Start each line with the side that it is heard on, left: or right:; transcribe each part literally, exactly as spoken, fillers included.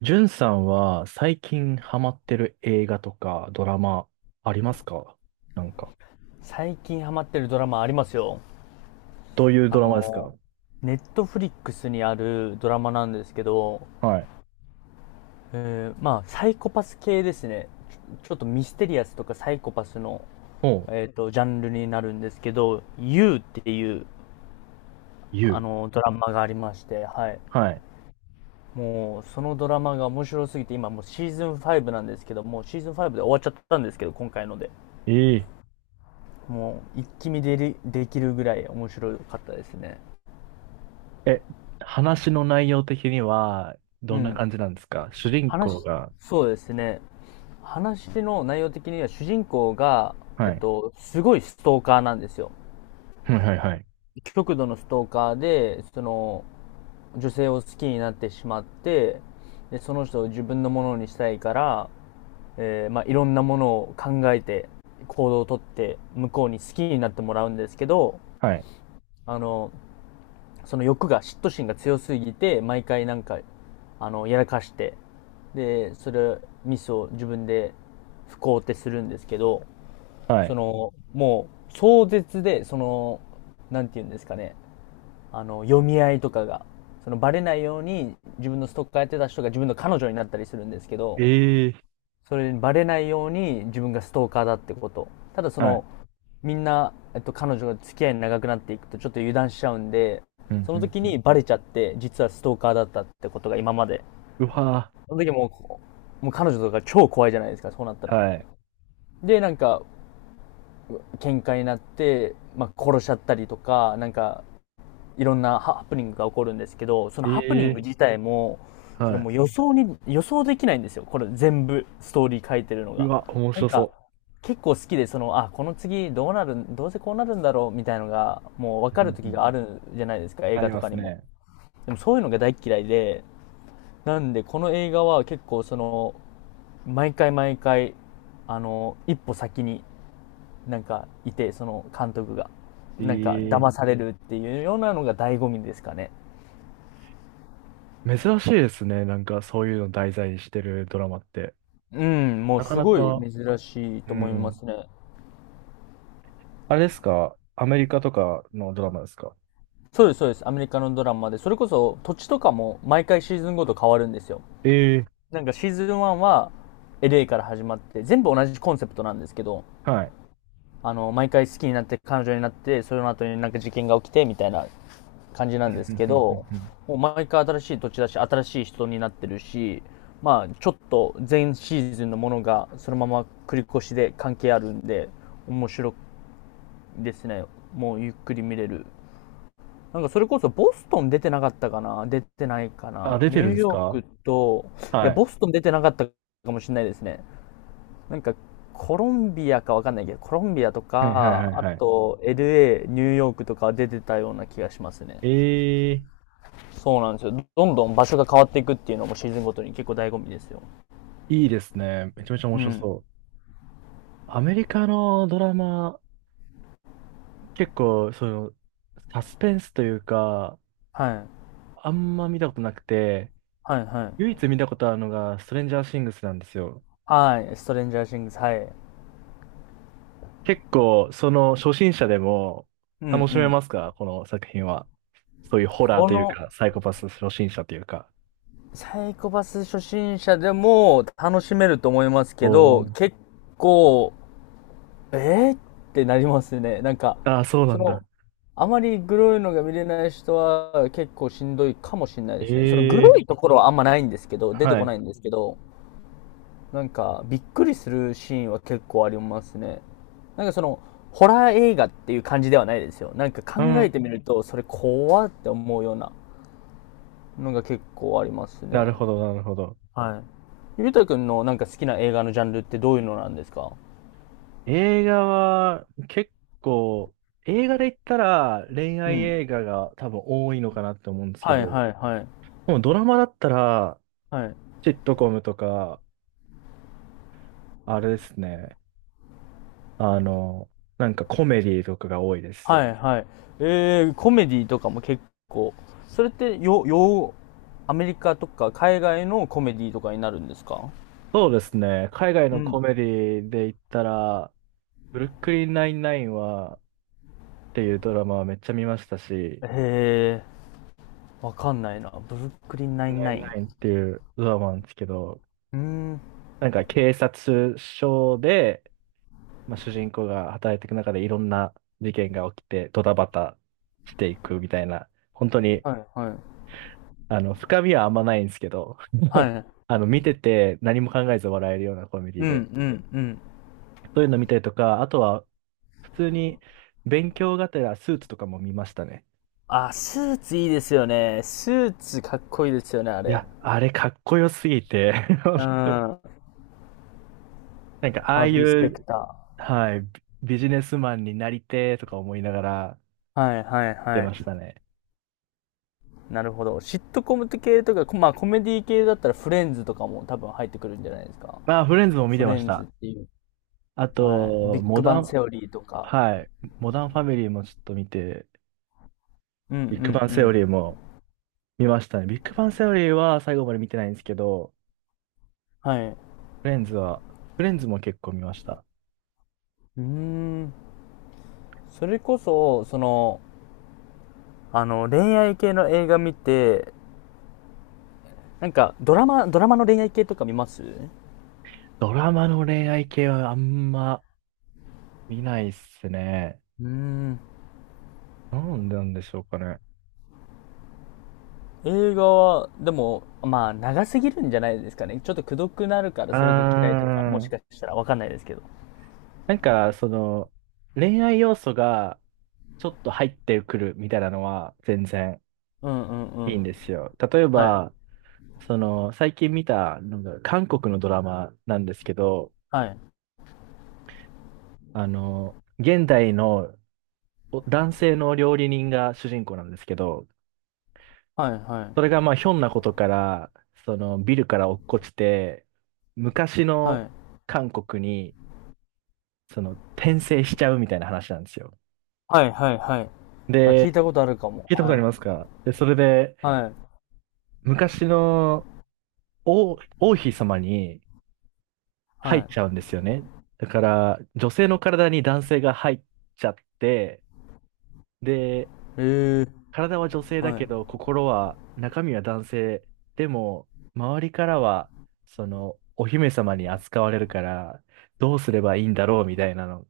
right: じゅんさんは最近ハマってる映画とかドラマありますか？なんか。
left: 最近ハマってるドラマありますよ。
right: どういう
left: あ
right: ドラマです
left: の、
right: か？
left: ネットフリックスにあるドラマなんですけど、
right: はい。
left: えーまあ、サイコパス系ですね。ちょ、ちょっとミステリアスとかサイコパスの、
right: おう、
left: えっと、ジャンルになるんですけど、You っていう、あ
right: You。
left: の、ドラマがありまして、はい。
right: はい。
left: もう、そのドラマが面白すぎて、今もうシーズンファイブなんですけど、もうシーズンファイブで終わっちゃったんですけど、今回ので。
right: え
left: もう、一気見でり、できるぐらい面白かったですね。
right: ええ、話の内容的には
left: う
right: どんな
left: ん。
right: 感じなんですか、主人公
left: 話、
right: が。
left: そうですね。話の内容的には主人公が、えっ
right: はい。
left: と、すごいストーカーなんですよ。
right: はいはいはい。
left: 極度のストーカーで、その、女性を好きになってしまって、で、その人を自分のものにしたいから、えーまあ、いろんなものを考えて、行動をとって、向こうに好きになってもらうんですけど、
right: はい。
left: あの、その欲が、嫉妬心が強すぎて、毎回なんか、あの、やらかして、で、それ、ミスを自分で不幸ってするんですけど、
right: は
left: そ
right: い。
left: の、もう、壮絶で、その、なんて言うんですかね、あの、読み合いとかが、その、バレないように、自分のストーカーやってた人が自分の彼女になったりするんですけど、
right: ええ、
left: それにバレないように自分がストーカーだってこと。ただそ
right: は
left: の、
right: い。
left: みんな、えっと、彼女が付き合いに長くなっていくとちょっと油断しちゃうんで、
right: うん
left: そ
right: う
left: の
right: ん
left: 時
right: う
left: に
right: ん。
left: バレちゃって、実はストーカーだったってことが今まで。
right: うわ
left: その時もう、もう彼女とか超怖いじゃないですか、そうなった
right: ぁ。
left: ら。
right: はい。
left: で、なんか、喧嘩になって、まあ、殺しちゃったりとか、なんか、いろんなハプニングが起こるんですけど、そのハプニング
right: ええ、
left: 自体も、それ
right: は
left: も
right: い。
left: う予想に、予想できないんですよ。これ全部、ストーリー書いてるの
right: う
left: が。
right: わ、面
left: なん
right: 白
left: か、
right: そ
left: 結構好きで、その、あ、この次どうなる、どうせこうなるんだろう、みたいのが、もう分か
right: う。う
left: る
right: ん
left: 時
right: うん、
left: があるじゃないですか、映
right: あ
left: 画
right: り
left: と
right: ま
left: か
right: す
left: にも。
right: ね。
left: でもそういうのが大っ嫌いで、なんで、この映画は結構その、毎回毎回、あの、一歩先になんかいて、その監督が。なんか
right: え
left: 騙さ
right: え、
left: れるっていうようなのが醍醐味ですかね。
right: 珍しいですね。なんかそういうの題材にしてるドラマって。
left: うん、もう
right: なか
left: す
right: な
left: ごい
right: か、
left: 珍しい
right: う
left: と思いま
right: ん。
left: すね。
right: あれですか？アメリカとかのドラマですか？
left: そうです、そうです。アメリカのドラマで、それこそ土地とかも毎回シーズンごと変わるんですよ。
right: ええ。
left: なんかシーズンワンは エルエー から始まって、全部同じコンセプトなんですけど、
right: はい。
left: あの、毎回好きになって彼女になって、その後になんか事件が起きてみたいな感じなん
right: う
left: で
right: んう
left: す
right: んうん
left: け
right: う
left: ど、
right: んうん、
left: もう毎回新しい土地だし、新しい人になってるし、まあ、ちょっと前シーズンのものがそのまま繰り越しで関係あるんで、面白いですね。もうゆっくり見れる。なんかそれこそボストン出てなかったかな出てないか
right: あ、
left: な
right: 出
left: ニ
right: てる
left: ュ
right: ん
left: ー
right: です
left: ヨー
right: か？
left: クと、いや、
right: は
left: ボ
right: い。
left: ストン出てなかったかもしれないですね。なんかコロンビアかわかんないけど、コロンビアと
right: はいはいは
left: か、
right: い
left: あ
right: はい。
left: と エルエー、ニューヨークとかは出てたような気がしますね。
right: ええ、
left: そうなんですよ。どんどん場所が変わっていくっていうのもシーズンごとに結構醍醐味ですよ。
right: いいですね。めちゃめちゃ面
left: う
right: 白
left: ん。
right: そう。アメリカのドラマ、結構、その、サスペンスというか、
left: はい。
right: あんま見たことなくて、
left: はい、は
right: 唯
left: い。
right: 一見たことあるのが、ストレンジャーシングスなんですよ。
left: はい。ストレンジャーシングス、はい。
right: 結構、その初心者でも
left: うん、う
right: 楽しめ
left: ん。
right: ますか？この作品は。そういうホラー
left: こ
right: という
left: の、
right: か、サイコパス初心者というか。
left: サイコパス初心者でも楽しめると思いますけ
right: お
left: ど、
right: ー。
left: 結構、えー、ってなりますね。なんか、
right: ああ、そうな
left: そ
right: ん
left: の、
right: だ。
left: あまりグロいのが見れない人は結構しんどいかもしれないですね。そのグ
right: ええ、
left: ロいところはあんまないんですけど、出て
right: は
left: こな
right: い。
left: いんですけど、なんか、びっくりするシーンは結構ありますね。なんかその、ホラー映画っていう感じではないですよ。なんか考
right: う
left: え
right: ん。
left: てみると、それ怖って思うようなのが結構あります
right: な
left: ね。
right: るほど、なるほど。
left: はい。ゆうたくんのなんか好きな映画のジャンルってどういうのなんですか？
right: 映画は結構、映画で言ったら恋
left: う
right: 愛
left: ん。
right: 映画が多分多いのかなって思うんですけ
left: は
right: ど、
left: いはいはい。
right: もうドラマだったら、
left: はい。
right: シットコムとか、あれですね。あの、なんかコメディとかが多いです。
left: はいはい。えー、コメディとかも結構。それってよ、よ、アメリカとか海外のコメディとかになるんですか？
right: そうですね。海外
left: う
right: のコ
left: ん。
right: メディで言ったら、ブルックリンナインナインは、っていうドラマはめっちゃ見ましたし、
left: へえ。わかんないな。ブルックリンナインナイン。
right: ナインナインっていうドラマなんですけど、
left: うーん。
right: なんか警察署で、まあ、主人公が働いていく中でいろんな事件が起きてドタバタしていくみたいな、本当に、
left: はいはい。
right: あの、深みはあんまないんですけど、
left: は い。
right: あの、見てて何も考えず笑えるようなコメディ
left: うんう
right: で、
left: んうん。
right: そういうの見たりとか、あとは普通に勉強がてらスーツとかも見ましたね。
left: あ、スーツいいですよね。スーツかっこいいですよね、あ
right: い
left: れ。
right: や、あれかっこよすぎて
left: う ん。
right: なんかあ
left: ハ
right: あ
left: ー
right: い
left: ビー・スペク
right: う、
left: タ
right: はい、ビビジネスマンになりてーとか思いながら
left: ー。はいはい
right: 見て
left: は
right: まし
left: い。
right: たね。
left: なるほど。シットコム系とか、こまあコメディ系だったらフレンズとかも多分入ってくるんじゃないですか。
right: まあ、フレンズも見
left: フ
right: てま
left: レ
right: し
left: ンズっ
right: た。
left: ていう。
right: あ
left: はい。ビ
right: と、
left: ッ
right: モ
left: グバ
right: ダ
left: ン
right: ン、
left: セオリーとか。
right: はい、モダンファミリーもちょっと見て、
left: うんうんう
right: ビッグバンセオ
left: ん。
right: リーも見ましたね。ビッグバンセオリーは最後まで見てないんですけど、
left: はい。う
right: フレンズは、フレンズも結構見ました。
left: ーん。それこそ、その、あの、恋愛系の映画見て、なんか、ドラマ、ドラマの恋愛系とか見ますう
right: ドラマの恋愛系はあんま見ないっすね。
left: ーん。
right: なんでなんでしょうかね。
left: 映画は、でも、まあ、長すぎるんじゃないですかね。ちょっとくどくなるから
right: うー
left: それが嫌いとか、もし
right: ん。
left: かしたらわかんないですけど。
right: なんか、その、恋愛要素がちょっと入ってくるみたいなのは全然
left: うんうんう
right: い
left: ん。
right: いんですよ。例え
left: はい。
right: ば、その、最近見た、なんだろう、韓国のドラマなんですけど、
left: はい。
right: あの、現代のお男性の料理人が主人公なんですけど、
left: はいは
right: それが
left: い。
right: まあ、ひょんなことから、その、ビルから落っこちて、昔
left: は
right: の
left: い。
right: 韓国に、その、転生しちゃうみたいな話なんですよ。
left: はいはいはい。あ、聞い
right: で、
left: たことあるかも。
right: 聞いたことあ
left: は
right: りま
left: い。
right: すか？で、それで、
left: はい。
right: 昔の王、王妃様に入
left: は
right: っちゃうん
left: い。
right: ですよね。だから、女性の体に男性が入っちゃって、で、
left: ええ
right: 体は女性だ
left: はい。
right: けど、心は、中身は男性。でも、周りからは、その、お姫様に扱われるから、どうすればいいんだろうみたいなの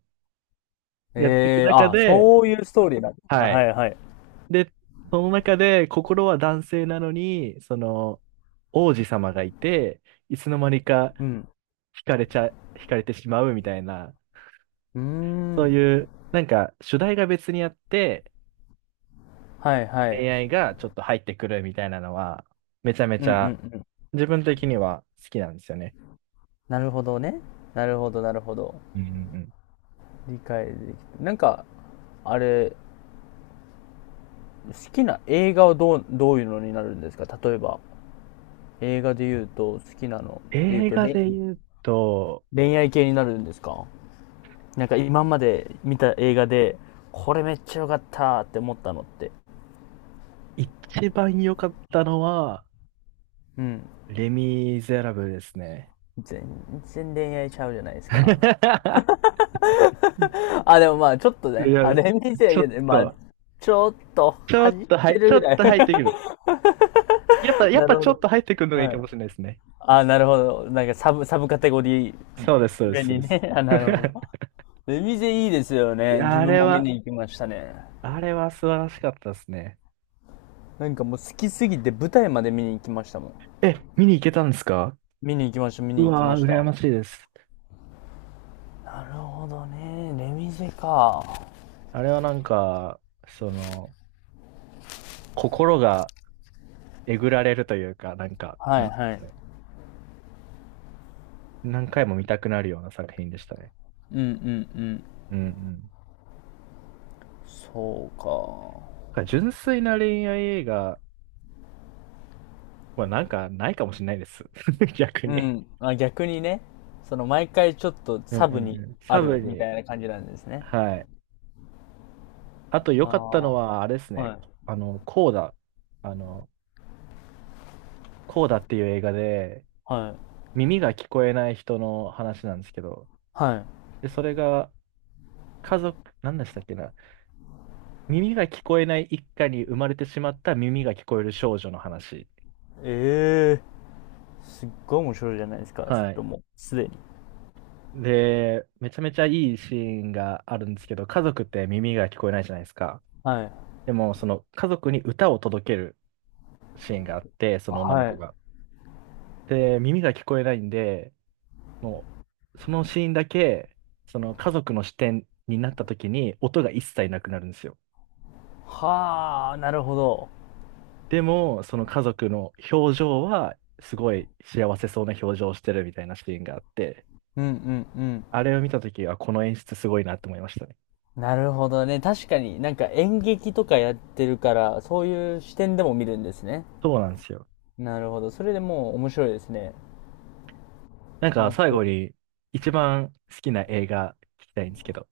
right: やっていく
left: ええ
right: 中
left: あ、
right: で、
left: そういうストーリーなんですね。
right: は
left: はい
right: い。
left: はい。
right: で、その中で、心は男性なのに、その、王子様がいて、いつの間にか、
left: うん。
right: 惹かれちゃ、惹かれてしまうみたいな、
left: うー
right: そう
left: ん。
right: いう、なんか主題が別にあって、
left: はいは
right: 恋
left: い。
right: 愛がちょっと入ってくるみたいなのは、めちゃめ
left: う
right: ち
left: んうん
right: ゃ
left: うん。
right: 自分的には好きなんですよね。
left: なるほどね。なるほどなるほど。
right: うんうんうん。
left: 理解できた。なんか、あれ、好きな映画はどう、どういうのになるんですか？例えば、映画で言うと、好きなので言う
right: 映
left: と、
right: 画
left: れ
right: で言うと、
left: 恋愛系になるんですか？なんか今まで見た映画で、これめっちゃ良かったって思ったのって。
right: 一番良かったのは、
left: うん。
right: レ・ミゼラブルですね。
left: 全然恋愛ちゃうじゃないですか。あ、でもまあ、ちょっと
right: い
left: ね、
right: や、
left: あれ見
right: ち
left: て、
right: ょ
left: いや
right: っ
left: ねまあ、
right: と、
left: ちょっと
right: ちょっ
left: 恥じっ
right: と、は
left: て
right: い、ち
left: る
right: ょっ
left: ぐらい
right: と入ってくる。やっぱ、やっ
left: な
right: ぱ
left: るほ
right: ちょっ
left: ど。
right: と入ってくるのがい
left: は
right: いか
left: い。
right: もしれないですね。
left: あ、なるほど。なんかサブ、サブカテゴリー
right: そうです、そうで
left: 目
right: す、そうで
left: に
right: す。
left: ね。あ、なるほど。ベビゼいいですよ
right: い
left: ね。
right: や、
left: 自
right: あ
left: 分
right: れ
left: も見
right: は、
left: に行きましたね。
right: あれは素晴らしかったですね。
left: なんかもう好きすぎて舞台まで見に行きましたもん。
right: え、見に行けたんですか？
left: 見に行きました、見
right: う
left: に行きま
right: わー、
left: し
right: 羨
left: た。
right: ましいです。
left: なるほどね。レミゼか。は
right: あれはなんか、その、心がえぐられるというか、なんか、
left: い
right: なんてい
left: は
right: うんです
left: い。
right: かね？何回も見たくなるような作品でしたね。
left: うんうんうん。
right: うんうん。なん
left: そうか。
right: か純粋な恋愛映画はなんかないかもしれないです。逆
left: う
right: に。
left: ん。あ、逆にね、その毎回ちょっと
right: うん
left: サ
right: う
left: ブ
right: ん
left: に
right: うん。
left: あ
right: サブ
left: るみ
right: に。
left: たいな感じなんですね。
right: はい。あと良
left: あ
right: かったのは、あれです
left: あ、は
right: ね。
left: い、
right: あの、コーダ。あの、コーダっていう映画で、
left: はい、
right: 耳が聞こえない人の話なんですけど、
left: はい。
right: で、それが家族、何でしたっけな。耳が聞こえない一家に生まれてしまった耳が聞こえる少女の話。
left: ええーすっごい面白いじゃないですか、そ
right: は
left: れ
right: い。
left: も、すでに。
right: で、めちゃめちゃいいシーンがあるんですけど、家族って耳が聞こえないじゃないですか。
left: はい、
right: でも、その家族に歌を届けるシーンがあって、その女の
left: は
right: 子
left: い。
right: が。で、耳が聞こえないんで、もう、そのシーンだけ、その家族の視点になった時に音が一切なくなるんですよ。
left: はあ、なるほど。
right: でも、その家族の表情は、すごい幸せそうな表情をしてるみたいなシーンがあって、
left: うんうんうん。
right: あれを見たときは、この演出すごいなって思いましたね。
left: なるほどね。確かになんか演劇とかやってるから、そういう視点でも見るんですね。
right: そうなんですよ。
left: なるほど。それでもう面白いですね。
right: なんか、
left: もっ
right: 最後
left: と。
right: に、一番好きな映画聞きたいんですけど、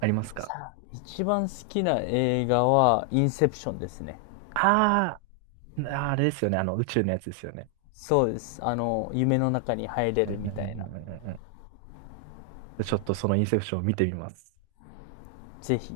right: ありますか？
left: さあ、一番好きな映画はインセプションですね。
right: あー、あれですよね。あの、宇宙のやつですよね。
left: そうです。あの、夢の中に入れ
right: うんう
left: る
right: んう
left: みたい
right: んう
left: な。
right: んうんうん。ちょっとそのインセプションを見てみます。
left: ぜひ